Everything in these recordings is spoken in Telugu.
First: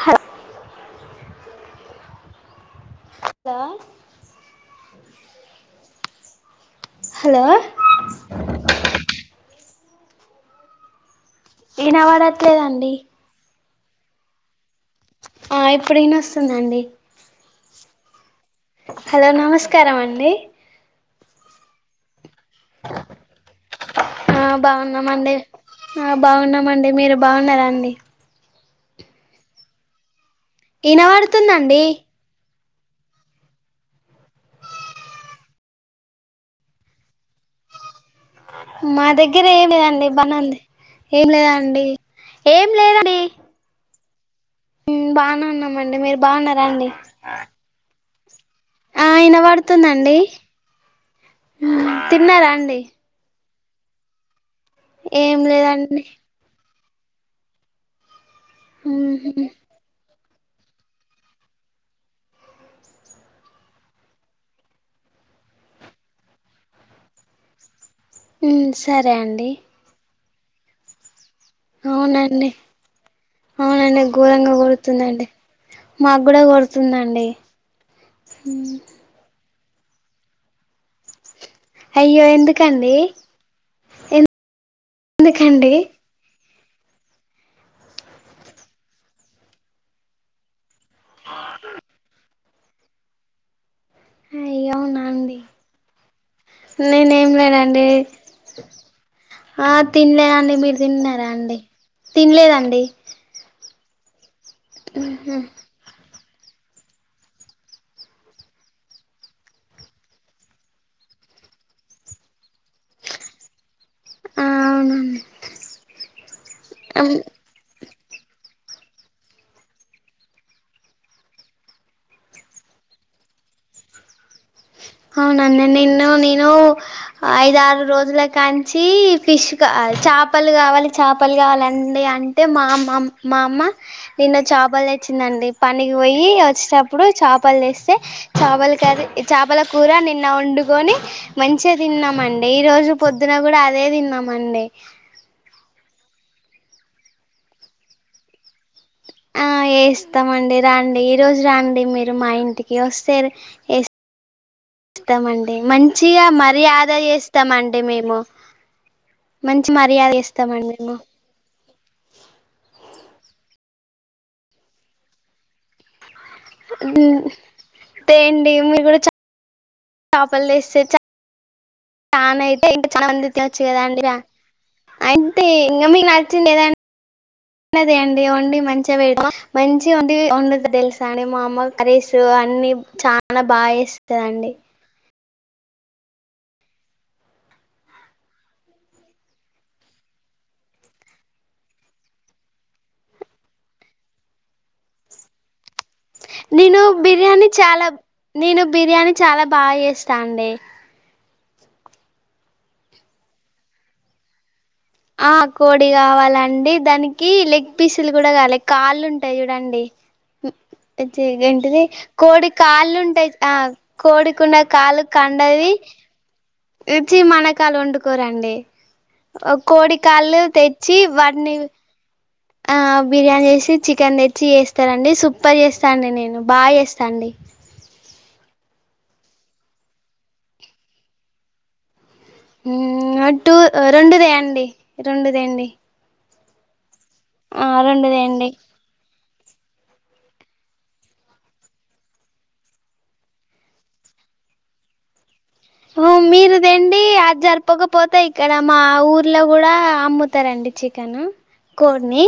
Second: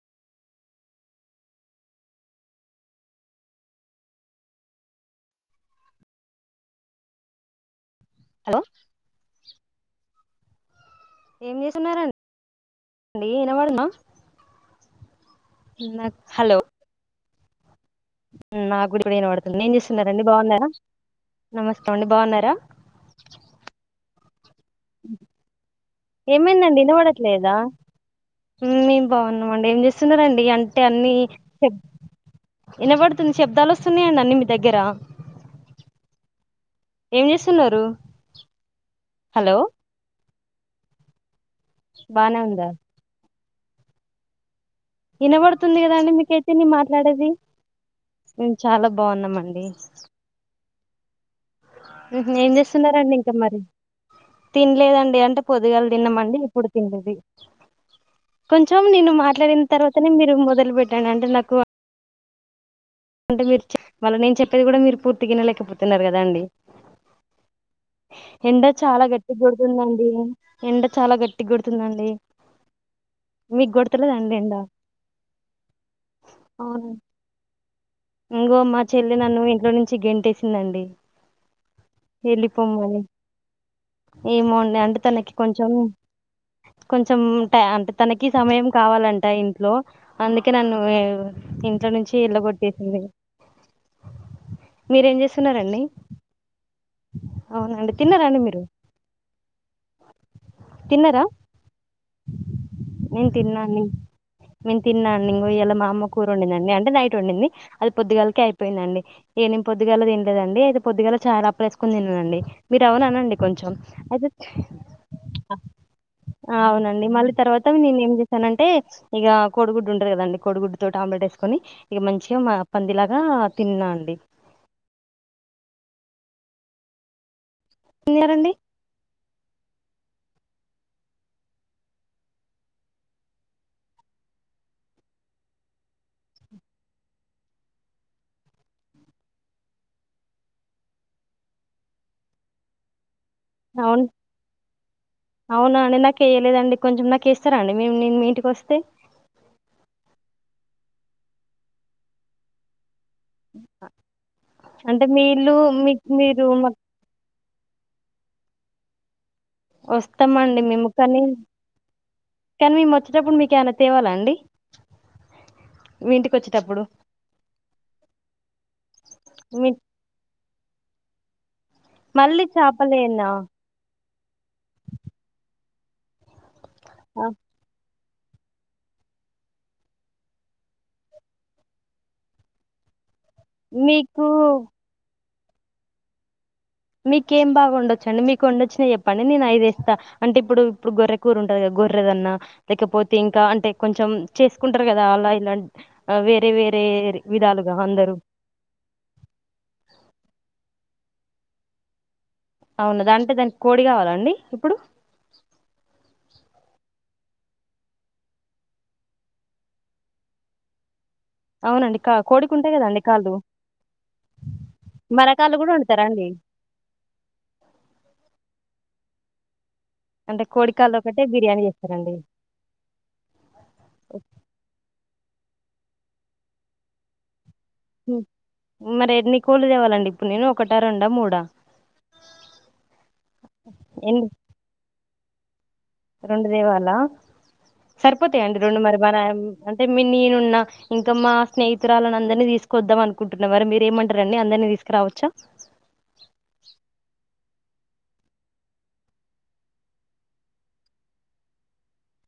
హ హలో హలో హలో ఏం చేస్తున్నారండి వినవడత లేదండి. వినబడుందా ఆ ఇప్పుడు నాకు హలో వినస్తుందండి. నాకు గుడా ఇప్పుడు ఇన హలో పడుతుంది నేం నమస్కారం చేస్తున్నరండి అండి బాగున్నారా నమస్తం అండి బాగున్నారా ఆ బాగున్నామండి ఆ బాగున్నామండి మీరు బాగున్నారా అండి. మేం బాగున్నాం అండి ఏం చేస్తున్నరండి అంటే అన్నీ వినబడుతుందండి వినబడుతుంది శబ్దాలు వస్తున్నాయండి అన్నీ మీ దగ్గరా ఏం చేస్తున్నారు. మా దగ్గర హలో ఏం లేదండి బనే ఉంది ఏం లేదండి. బానే అండి ఏం ఉందా లేదండి. మ్ బానే వినబడుతుంది కదా ఉన్నామండి అండి మీరు మీకైతే బాగున్నారా నేను అండి మాట్లాడేది. మేము చాలా ఆ బాగున్నామండి. వినబడుతుందండి తిన్నారా ఏం అండి చేస్తున్నారండి ఇంకా మరి తినలేదండి ఏం అంటే పొదుగాల లేదండి తిన్నామండి ఇప్పుడు తినలేదు. కొంచెం నేను మ్ హు మాట్లాడిన తర్వాతనే మీరు మొదలు పెట్టండి అంటే నాకు అంటే మీరు మళ్ళీ నేను చెప్పేది కూడా మీరు పూర్తి వినలేకపోతున్నారు కదా అండి. ఎండ మ్ చాలా సరే గట్టిగా అండి కొడుతుందండి ఎండ చాలా గట్టి గట్టిగా కొడుతుందండి. అవునండి మీకు అవునండి కొడతలేదండి ఘోరంగా ఎండ కొడుతుందండి మాకు కూడా కొడుతుందండి. ఇగో మా చెల్లి నన్ను ఇంట్లో నుండి గెంటేసిందండి. అయ్యో ఎందుకండి ఏమోండి అంటే తనకి కొంచెం ఎందుకండి కొంచం అంటే తనకి సమయం కావాలంట ఇంట్లో అందుకే నన్ను ఇంట్లో నుంచి ఏళ్ళ కొట్టేసింది అయ్యో అవునా మీరేం అండి చేస్తున్నరండి నేనేం లేనండి ఆ తినలేదండి మీరు తిన్నారా తింటన్నారా అండి తినలేదండి నేను తిన్నాండి నేను తిన్నా అండి ఇయ్యాల మా అమ్మ కూర వండిందండి అంటే నైట్ వండింది అది పొద్దుగాలకే అయిపోయిందండి నేను పొద్దుగాల తినలేదండీ అయితే పొద్దుగా చాలా అప్పలు వేసుకుని తిన్ననండి మీరు ఎవనా అనండి కొంచెం అయితే [inaudible] ఆ అవునండి మళ్ళీ తర్వాత నేను ఏం చేసానంటే ఇక కోడిగుడ్డు ఉంటాది కదండి కోడిగుడ్డు తో ఆమ్లెట్ వేసుకోని ఇగ మంచిగా పందిలా ఆ తిన్నా అండి అవునండి నిన్ను నేను ఐదు [unintelligible] రోజుల కాడా తిన్నారండి నుంచి ఫిష్ కా చేపలు కావాలి చేపలు కావాలండి అంటే మా అమ్మమ్ మా అమ్మ నేన్న చేపలు తే చ్చిందండి పనికి పోయి వచ్చేటప్పుడు చేపలు తేస్తే చేపల కర్రి ఇది చేపల కూర నిన్న వండుకొని మంచిగా తిన్నామండి ఈ రోజు పొద్ ద్దున కూడా అదే అవును తిన్నామండి చేయలేదండి కొంచెం నాకు ఇస్తార అండి నేను మీ ఇంటికి వస్తే ఆ వేస్తామండి రండి ఈ రోజు రండి మీరు మా ఇంటికి వస్తే స్తే ఎస్ అంటే మీ ఇల్లు స్తామండి మీ మంచిగా మీరు మాకు మర్యాదాగా వేస్తామ అండి మేము మంచి మర్యాద వస్తామండి ఇస్తామండి మేము కానీ కానీ మేము వచ్చ చ్చేటప్పుడు మీకు ఏమనా తేవాలండి డు ఏంది మీరు కూడా చ మీ చాపలు తీస్తే చ చానా మళ్ళీ అయితే ఇంకా చానా చేపలేనా మంది తినచ్చు కదా అండి అంతే ఇంకా మీ నచ్చిందిదంట ఆ రండి వండి మంచిగా పెడతా మంచి వన్ వండుతా తెలుసా నేను మామూలు కర్రీస్ అన్నీ చాలా చానా మీకు బాగచేస్తానండి మీకేం ఎమ్ బాగా వండొచ్చు అండి మీకు వండొచ్చిన చెప్పండి నేను అఐదేస్తా అంటే ఇప్పుడు ఇప్పుడు గొర్రె కూర ఉంటది గోర్రదన్నా లేకపోతే ఇంకా అంటే కొంచెం చేసుకుంటారు కదా అలా ఇలాంటి వేరే నేను వేరే బిర్యానీ విధాలుగా చాలా అందరూ నేను బిర్యానీ చాలా బాగా చేస్తా అండి. అవును అంటే దానికి కోడి కావాల అండి ఇప్పుడు ఆ కోడి కావాలండి దానికి లెగ్ పీసులు కూడా కావాలి కాళ్ళు ఉంటాయి చూడండి ఉ అది ఏంటిది అవునండి కా కోడి కోడికి ఉంటాయి కాళ్ళు కదండి ఉంటాయి ఆ కోడికున్న కాలు కండది రండి రుచి మనకాలు వండుకోరండి కోడి కాలు అంటే కోడి కాళ్ళు తెచ్చి ఒకటే వాటిని బిర్యానీ చేస్తారండి ఆ బిర్యానీ చేసి చికెన్ తెచ్చి చేస్తార అండి సూపర్ చేస్తాను అండి నేను బాగా చేస్తా అండి ఉ మరి ఎన్ని కోళ్లు తేవాలండి ఇప్పుడు నేను ఒకటా రెండా మూడా ఉ టు రెండు ఎన్ని తాండి రెండు తాండి రెండు తేవాలా రెండు తేండి సరిపోతయండి రెండు మరి అంటే మీ నేనున్న ఇంకా మా స్నేహితురాలని అందరినీ తీసుకొద్దాం అనుకుంటున్నా మరి మీరేమంటారండి అ అందరిని తీసుకురావచ్చు మీరుదండి అది జరపకపోతే ఇక్కడ మా ఊర్లో కూడా అమ్ముతారండి చికన్ కోడ్ని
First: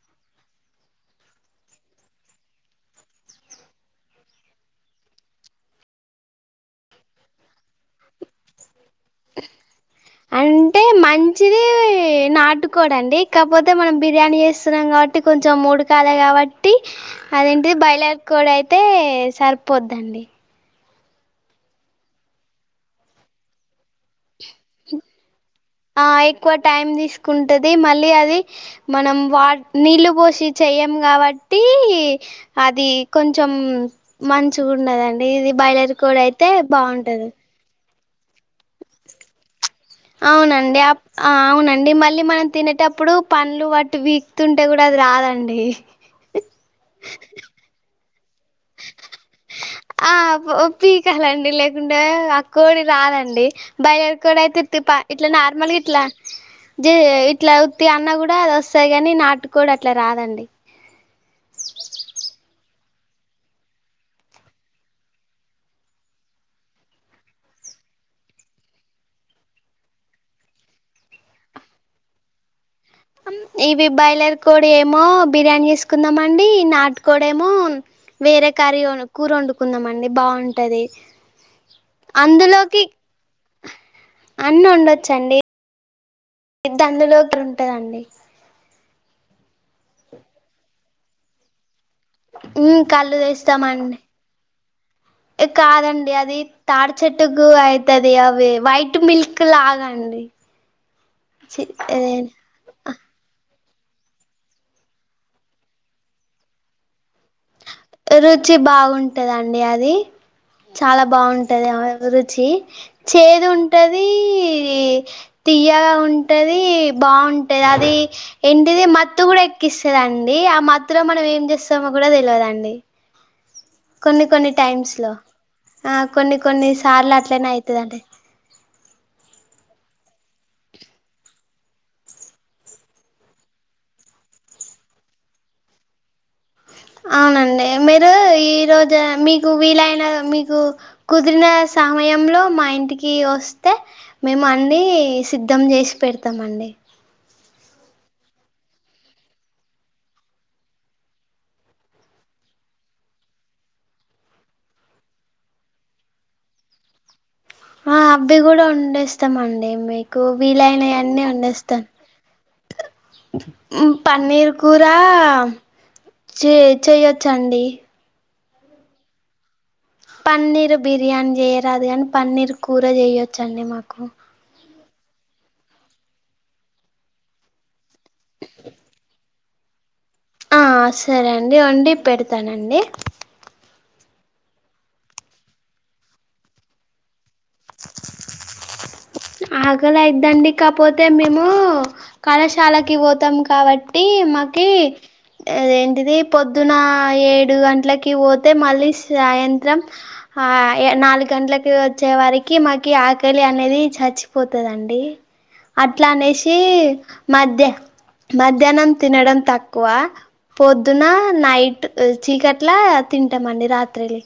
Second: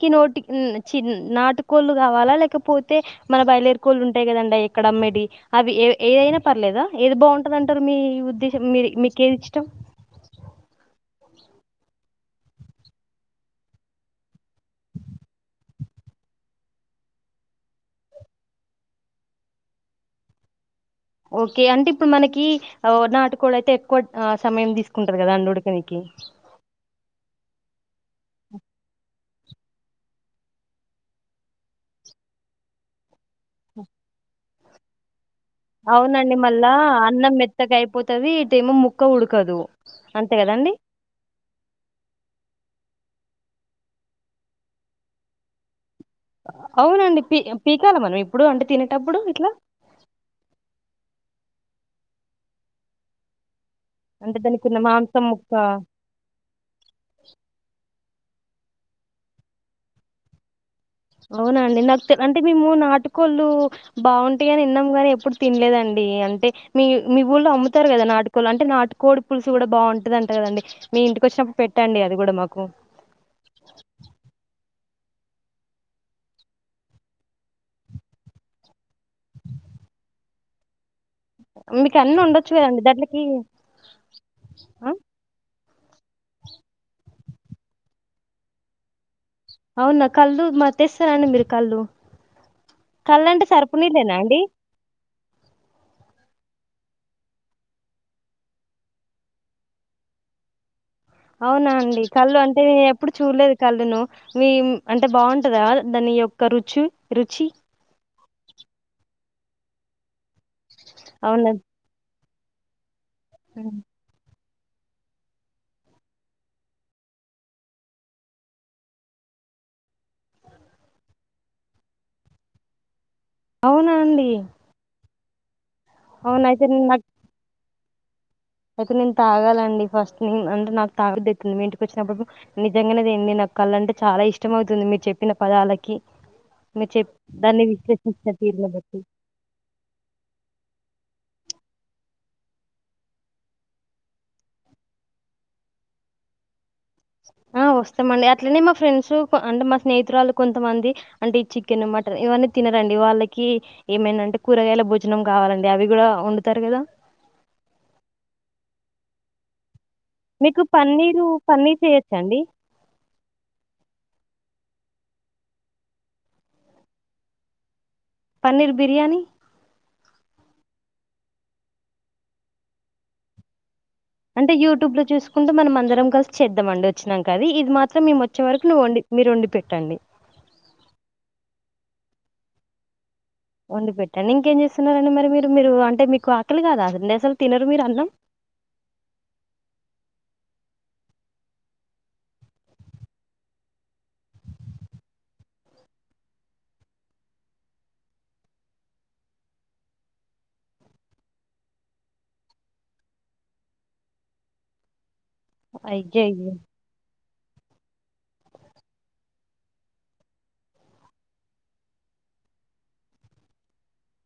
కి నోటిక్ న్ చిన్ నాటు కోళ్ళు కావాలా లేకపోతే మన బయేలేరు కోళ్ళు ఉంటాయి కదండి ఇక్కడ మ్ మెడి అవి ఏ ఏ అయినా పర్లేదా. ఏది బాగుంటరంటరు మీ ఉద్దేశం మీరి మీకు ఏది ఇష్టం అంటె ఎ మంచిది నాటుకోడండి కాకపోతే మనం బిర్యానీ చేస్తున్నాం కాబట్టి కొంచెం ఉడ్ డకాలే కాబట్టి అదేంటిది బాయిలర్ కోడి అయితే సరిపోద్దండి. ఓకే అంటే ఇప్పుడు మనకి ఒ నాటుకోడి అయితే ఎక్కువ ఆ సమయం తీసుకుంటది కదా అండి ఉడ్ ఆ ఎక్కువ టైం తీసుకుంటది మళ్ళీ అది మనం వాట్ నీళ్ళు పోసి చేయ్యము కాబట్టి అది కొంచెం మంచిగుండదండీ ఇది బాయిలర్ కోడి అయితే బాగుంటది. పోతది ఇట్ ఏమో ముక్క ఉడకదు. అంతే కదండి అవునండి అప్ ఆ అవునండి మళ్ళీ మనం తినే టప్ ప్పుడు పన్లు వట్టి వీకుతుంటే కూడా అది రాదండి అవునండి పీ పీకాల మనం ఇప్ ఆ పొ పీకాలన్ డి లేకుండే ఆ కోడి రాదండి. బాయిలర్ అంటే కోడి అయితే దానికి ఉన్న తి పా మాంసం ఇట్లా ముక్క నార్మలి ఇట్లా జే ఇట్లా ఉత్తిగా ఉన్నా కూడా అది వస్తాయి గాని నాటుకోడి అట్లా రాదండి. అవునండి నాకు తే అంటే మేము నాటుకోళ్ళు బాగుంటయి. అని ఇన్నం గాని ఎప్పుడు తినలేదన్ డి అంటే మీ మీ ఊళ్ళో అమ్ముతారు కదా నాటుకోళ్ళు. అంటే నాటుకోడి పులుసు కూడా బాగుంటదంట కదండి. మీ ఇంటికి వచ్చినప్పుడు పెట్టండి అది కూడా మాకు పేమో బిర్యానీ చేసుకుందామండి. నాటుకోడ్ ఏమో వేరే కర్రి వొన్ కూర వండుక్ కున్నాం అండి బాగుంటది. మీకు అన్నీ ఒండచ్చు కదండి దాంట్లకి అన్న్ ఆ ఒండొచ్చండి పెద్ద అందులో [inaudible] ఉంటదండి అవునా కళ్ళు మర్ తీస్తరా అండి మీరు కళ్ళు ఉమ్ కళ్ళు అంటే సరుపు తీస్తమండి నీళ్ళేనా అండి ఏ కాదండి అది తాడి చెట్టుకు అయితది అవి వైట్ మిల్క్ లాగా అండి అవునా అండి కళ్ళు అంటే ఎప్పుడు చూడలేద్ కళ్ళును మీమ్ అంటే బాగుంటదా దాని యొక్క రుచి రుచి రుచి బాగుంటదండి అది చాలా అవునా బాగుంటది [unintelligible] రు చి చేదు ఉంటదీ ఈ తియ్యగా ఉంటది బాగుంటది అది ఏంటిది మత్తు కూడా ఎక్ కిస్తదండి ఆ మత్తులో మనం ఏం చేస్తమో కూడా తెలవదండి అవునా అండి కొన్ని కొన్ని టైమ్స్ లో ఆ కొన్ని అవున అయితే కొన్ని నేను నాకు సార్లు అట్లనే అయితదంటే అయితే నేను తాగాలండి ఫస్ట్ నేన్ అంటే నాకు తాగబుద్ధ్ అయితుంది మీ ఇంటికి వచ్చినప్పుడు నిజంగానే తెండి నాకు కళ్ అంటే చాలా ఇష్టమవుతుంది మీర్ చెప్పిన పదాలకి అ మీరు చెప్ దాన్ని అవునండి మీరు విశ్లేషించిన ఈ తీరుని బట్టి రోజు మీకు వీలైన మీకు కుద్ దిరిన సమయంలో మా ఇంటికి ఒస్తే మేము అన్నీ సిద్ధం చేసి పెడ్ తమండి ఒస్తమండి అట్లనే మా ఫ్రెండ్సు కొ అంటే మా స్నేహితురాలు కొంతమంది అంటే చికెన్ మటన్ ఇవన్నీ తినరన్ అండి వాళ్ళకి ఏమైన అంటే కూరగాయల భోజనం కావాలండి అవి కూడా ఒండుతరు కదా ఆ అబ్బీ కూడా ఒండేస్తామండి మీ కు మీకు వీలైనయి అన్ని పన్నీరు పన్నీర్ ఒండేస్తాను చేయొచ్చండి ఉమ్ పన్నీర్ కూరా చే చేయొచ్చండి పన్నీర్ బిర్యానీ పన్నీర్ బిర్యానీ చేయరాదు కానీ పన్నీర్ కూర చేయొచ్చండి మాక్ అంటే యూట్యూబ్ లో చూసుకుంటు మనం అందరం కలిసి చేద్దామండి వచ్చినా కర్రీ ఇది మాత్రం. మేము వచ్చే వరకు నువ్వు వండి మీరు వండి పెట్టండి ఆహ్ సరే అండి వండి పెడతానండి వండి పెట్టండి ఇంకేం చేస్తున్నారండి మరి మీరు మీరు అంటే మీకు ఆకలి కాదా నేసలు తినరు మీరు అన్నం అ ఆకలయిద్దండి కాకపోతే మేము కళాశాలకి పోతాం కాబట్టి ఇ మాకి అదేంటిది పొద్దున ఏడు గంటలకి పోతే మళ్ళీ సాయంత్రం హా ఇగ నాలుగు గంటలకి వచ్చే వారికి మాకి ఆకలి అనేది చ చచ్చిపోతదండి అట్లా అయ్యయ్యో అనేసి అయ్యో మధ్య మధ్యాహ్నం తినడం తక్కువ పొద్దున నైట్ చీకట్లా తింటాం అండి రాత్రిలి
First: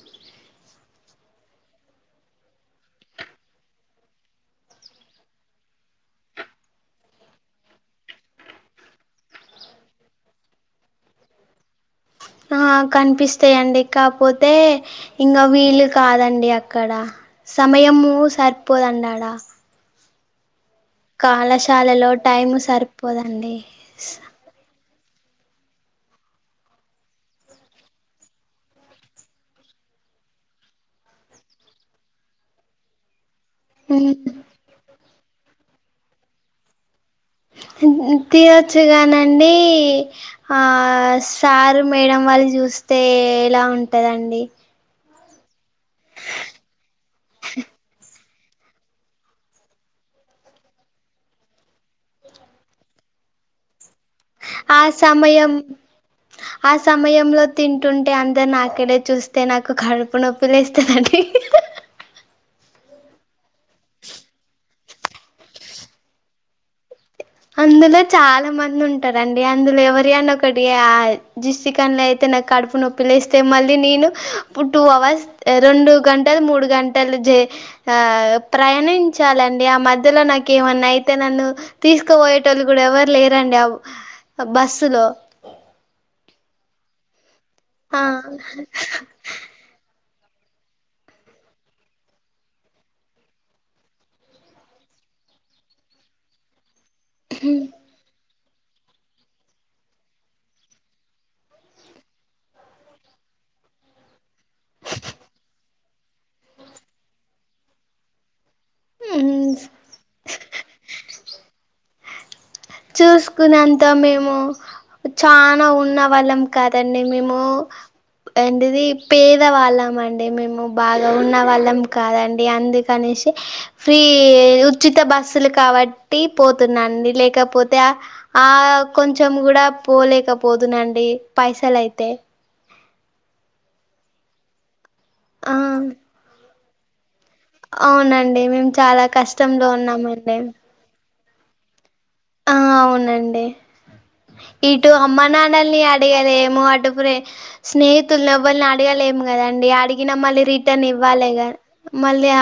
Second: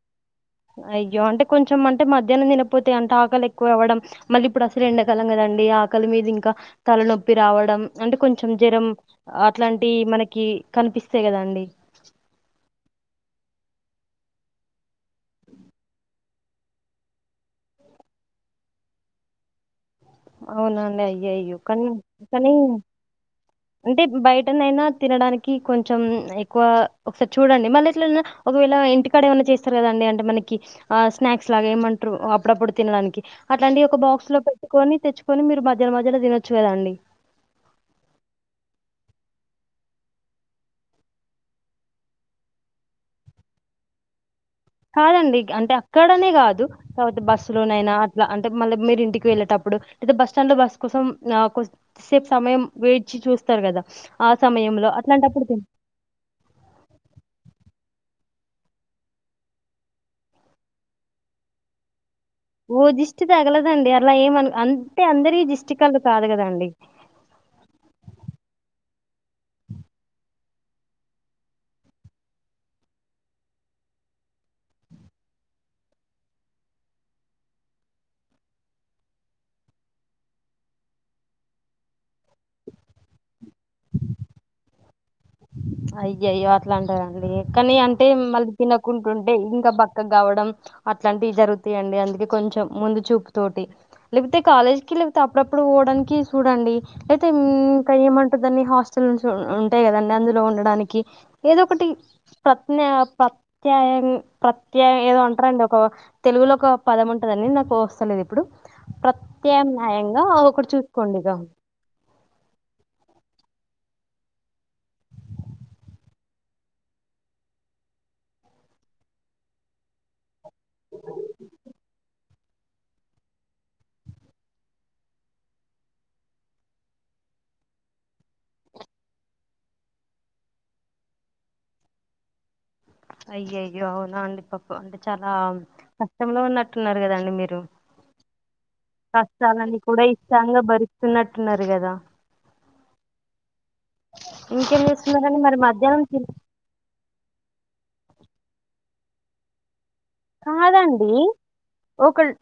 అయ్యో అంటే కొంచెం అంటే మధ్యాహ్నం తినపోతే అంటే ఆకలి ఎక్కువ అవ్వడం మళ్ళీ ఇప్పుడు అసలే ఎండకాలం కదండి ఆకలి మీద ఇంక తలనొప్పి రావడం అంటే కొంచెం జ్వరం అట్లాంటి మనకి కనిపిస్తయ్ కదాండి ఆ కనిపిస్తాయండి కాపోతే ఇంగ వీలు కాదండి అక్కడ సమయము సరిపోద్ అండి ఆడ అవునండి అయ్యయో కానీ కళాశాలలో కానీ టైము సరిపోదండి అంటే బయటనైనా తినడానికి కొంచెం ఎక్కువ ఒకసారి చూడండి మళ్ళీ ఎట్ల అన్న ఒకవేళ ఇంటికాడ ఏమన్నా చేస్తారు కద అ అంటే మనకి ఆ స్నాక్స్ లాగా ఏమంట్రు అప్పుడప్పుడు తినడానికి అట్లాంటి ఒక బాక్స్ లో మ్మ్ పెట్టుకొని తెచ్చుకొని మీరు మధ్యలో మధ్యలో తినొచ్చు కదండి తినొచ్చు కానండి ఆ సారు మేడం వాళ్ళు చూస్ స్తే ఎలా ఉంటదండి కాదండి అంటే అక్కడనే కాదు తర్వాత బస్సు లోనైనా అంటే మళ్ళి మీరు ఇంటికి వెళ్ళేటప్పుడు అయితే బస్ స్టాండ్ లో బస్ కోసం నా కొ సేపు సమయం వెయిట్ చూస్తారు కదా ఆ సమయంలో అట్లాంటప్పుడు సమయం తిన్ ఆ సమయంలో తింటుంటే అం త నాక్కడే చూస్తే నాకు కడుపు నొప్పి లేస్తాదండీ ఓ దిష్టి తగలదండి అలా ఏమను అంటే అందరీ దిష్టి కళ్ళు కాదు కద అండి అందులో చాలా మంది ఉంటారండి అందులో ఎవరి అన్న ఒకటి ఆ దిష్టికళ్ళు అయితే కడుపు నొప్పి లేస్తే మళ్ళీ నేను ఇప్పుడ్ టూ అవర్స్ రెండు గంటలు మూడు గంటలు ఆ ప్రయాణంచాలండి ఆ మధ్యలో నాకు ఏమన్నా అయితే నన్ను తీసు క్కుపోయేటోళ్ళు కూడా ఎవరు లేరండి బస్సు లో అయ్యయ్యో అట్లా అంటారండి కానీ ఆ అంటే మళ్ళీ తినక్కుంటుంటే ఇంకా బ క్కగ అవ్వడం అట్లాంటివి జరుగుతాయండి అందుకే కొంచెం ముందు చూపు తోటి లేకపోతే కాలేజ్ కి లేతే అప్పుడప్పుడు పోవడానికి చూడండి అయితే ఇంకెంమంటారు దాన్ని హాస్టల్ నుంచి ఉంటాయ్ కదండి అందులో ఉండ దానికి ఏదో ఒకటి ప్రత్న ప్రత్యయగ్ ప్రత్య ఏదో అంటారని చె ఒక తెలుగులో ఒక పదం ఉంటదండి నాకు వస్తలేదు ఇప్పుడు ప్రత్యామ్నాయంగా ఒకరు చూసుకోండి ఇగా చూసుకున్నంత మేము చనా ఉన్న వాళ్ళం కాదండి మేము ఏంటిది పేదవాళ్ళం అండి మేము బాగా ఉన్న వాళ్ళం కాదండి అందుకనేసి ఫ్రీ ఉచిత బస్సులు కాబట్టి పోతున్నాండి లేకపో పోతే ఆ కొంచెం కూడా పోలేకపోదునండి పైసలయితే అయ్యయ్యో అవునా అండి పకు అంటే చాలా ఆ కష్టంలో ఉన్నట్టున్నారు కదండి మీరు అవునండి మేము చాలా కష్టంలో కష్టాలని కూడా ఉన్నామండి ఇష్టంగా భరిస్తున్నట్టున్నారు కదా ఆ అవునండి ఇంకేం ఇటు అమ్మ చేస్తున్నారండి మరి నాన్నల్ని మధ్యాహ్నం తి అడిగాలేము అటు ప్రె స్నేహితులు వాళ్ళని అడగాలే ఏం కదండి అడిగినా మళ్ళీ రిటర్న్ కాదండి ఇవ్వాలిగ మళ్ళీ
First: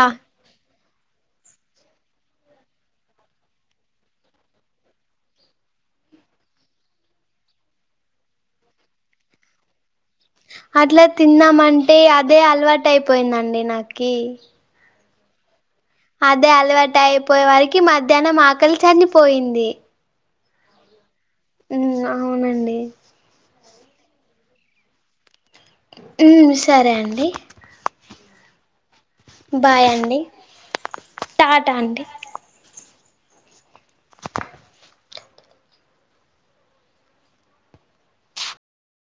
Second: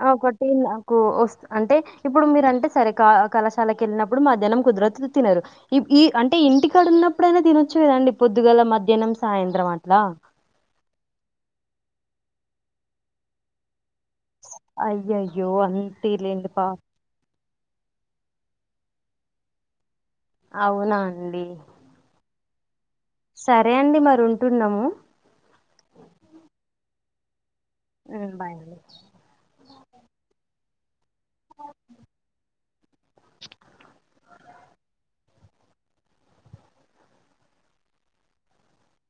ఓ అంటే ఇప్పుడు మీరుంటే సరే కళాశాలకు వెళ్ళినప్పుడు మాధ్యాహ్నం కుదరదు తినరు ఇప్పు ఈ అంటే ఇంటికాడ ఉన్నప్పుడైనా తినొచ్చు కదండి పొద్దుగల మధ్యాహ్నం సాయంత్రం అట్లా అట్లా తిందామంటే అదే అలవాటు అయిపోయిందండి నాకి అయ్యయ్యో అంత అదే అలవాటు అయిపోయే వారికి మధ్యాహ్నం ఆకలి చనిపోయింది అవునా అండి అవునండి సరే అండి మరి ఉంటున్నాము ఉమ్ సరే అండి ఉమ్ బాయ్ అండి బాయ్ అండి టాటా అండి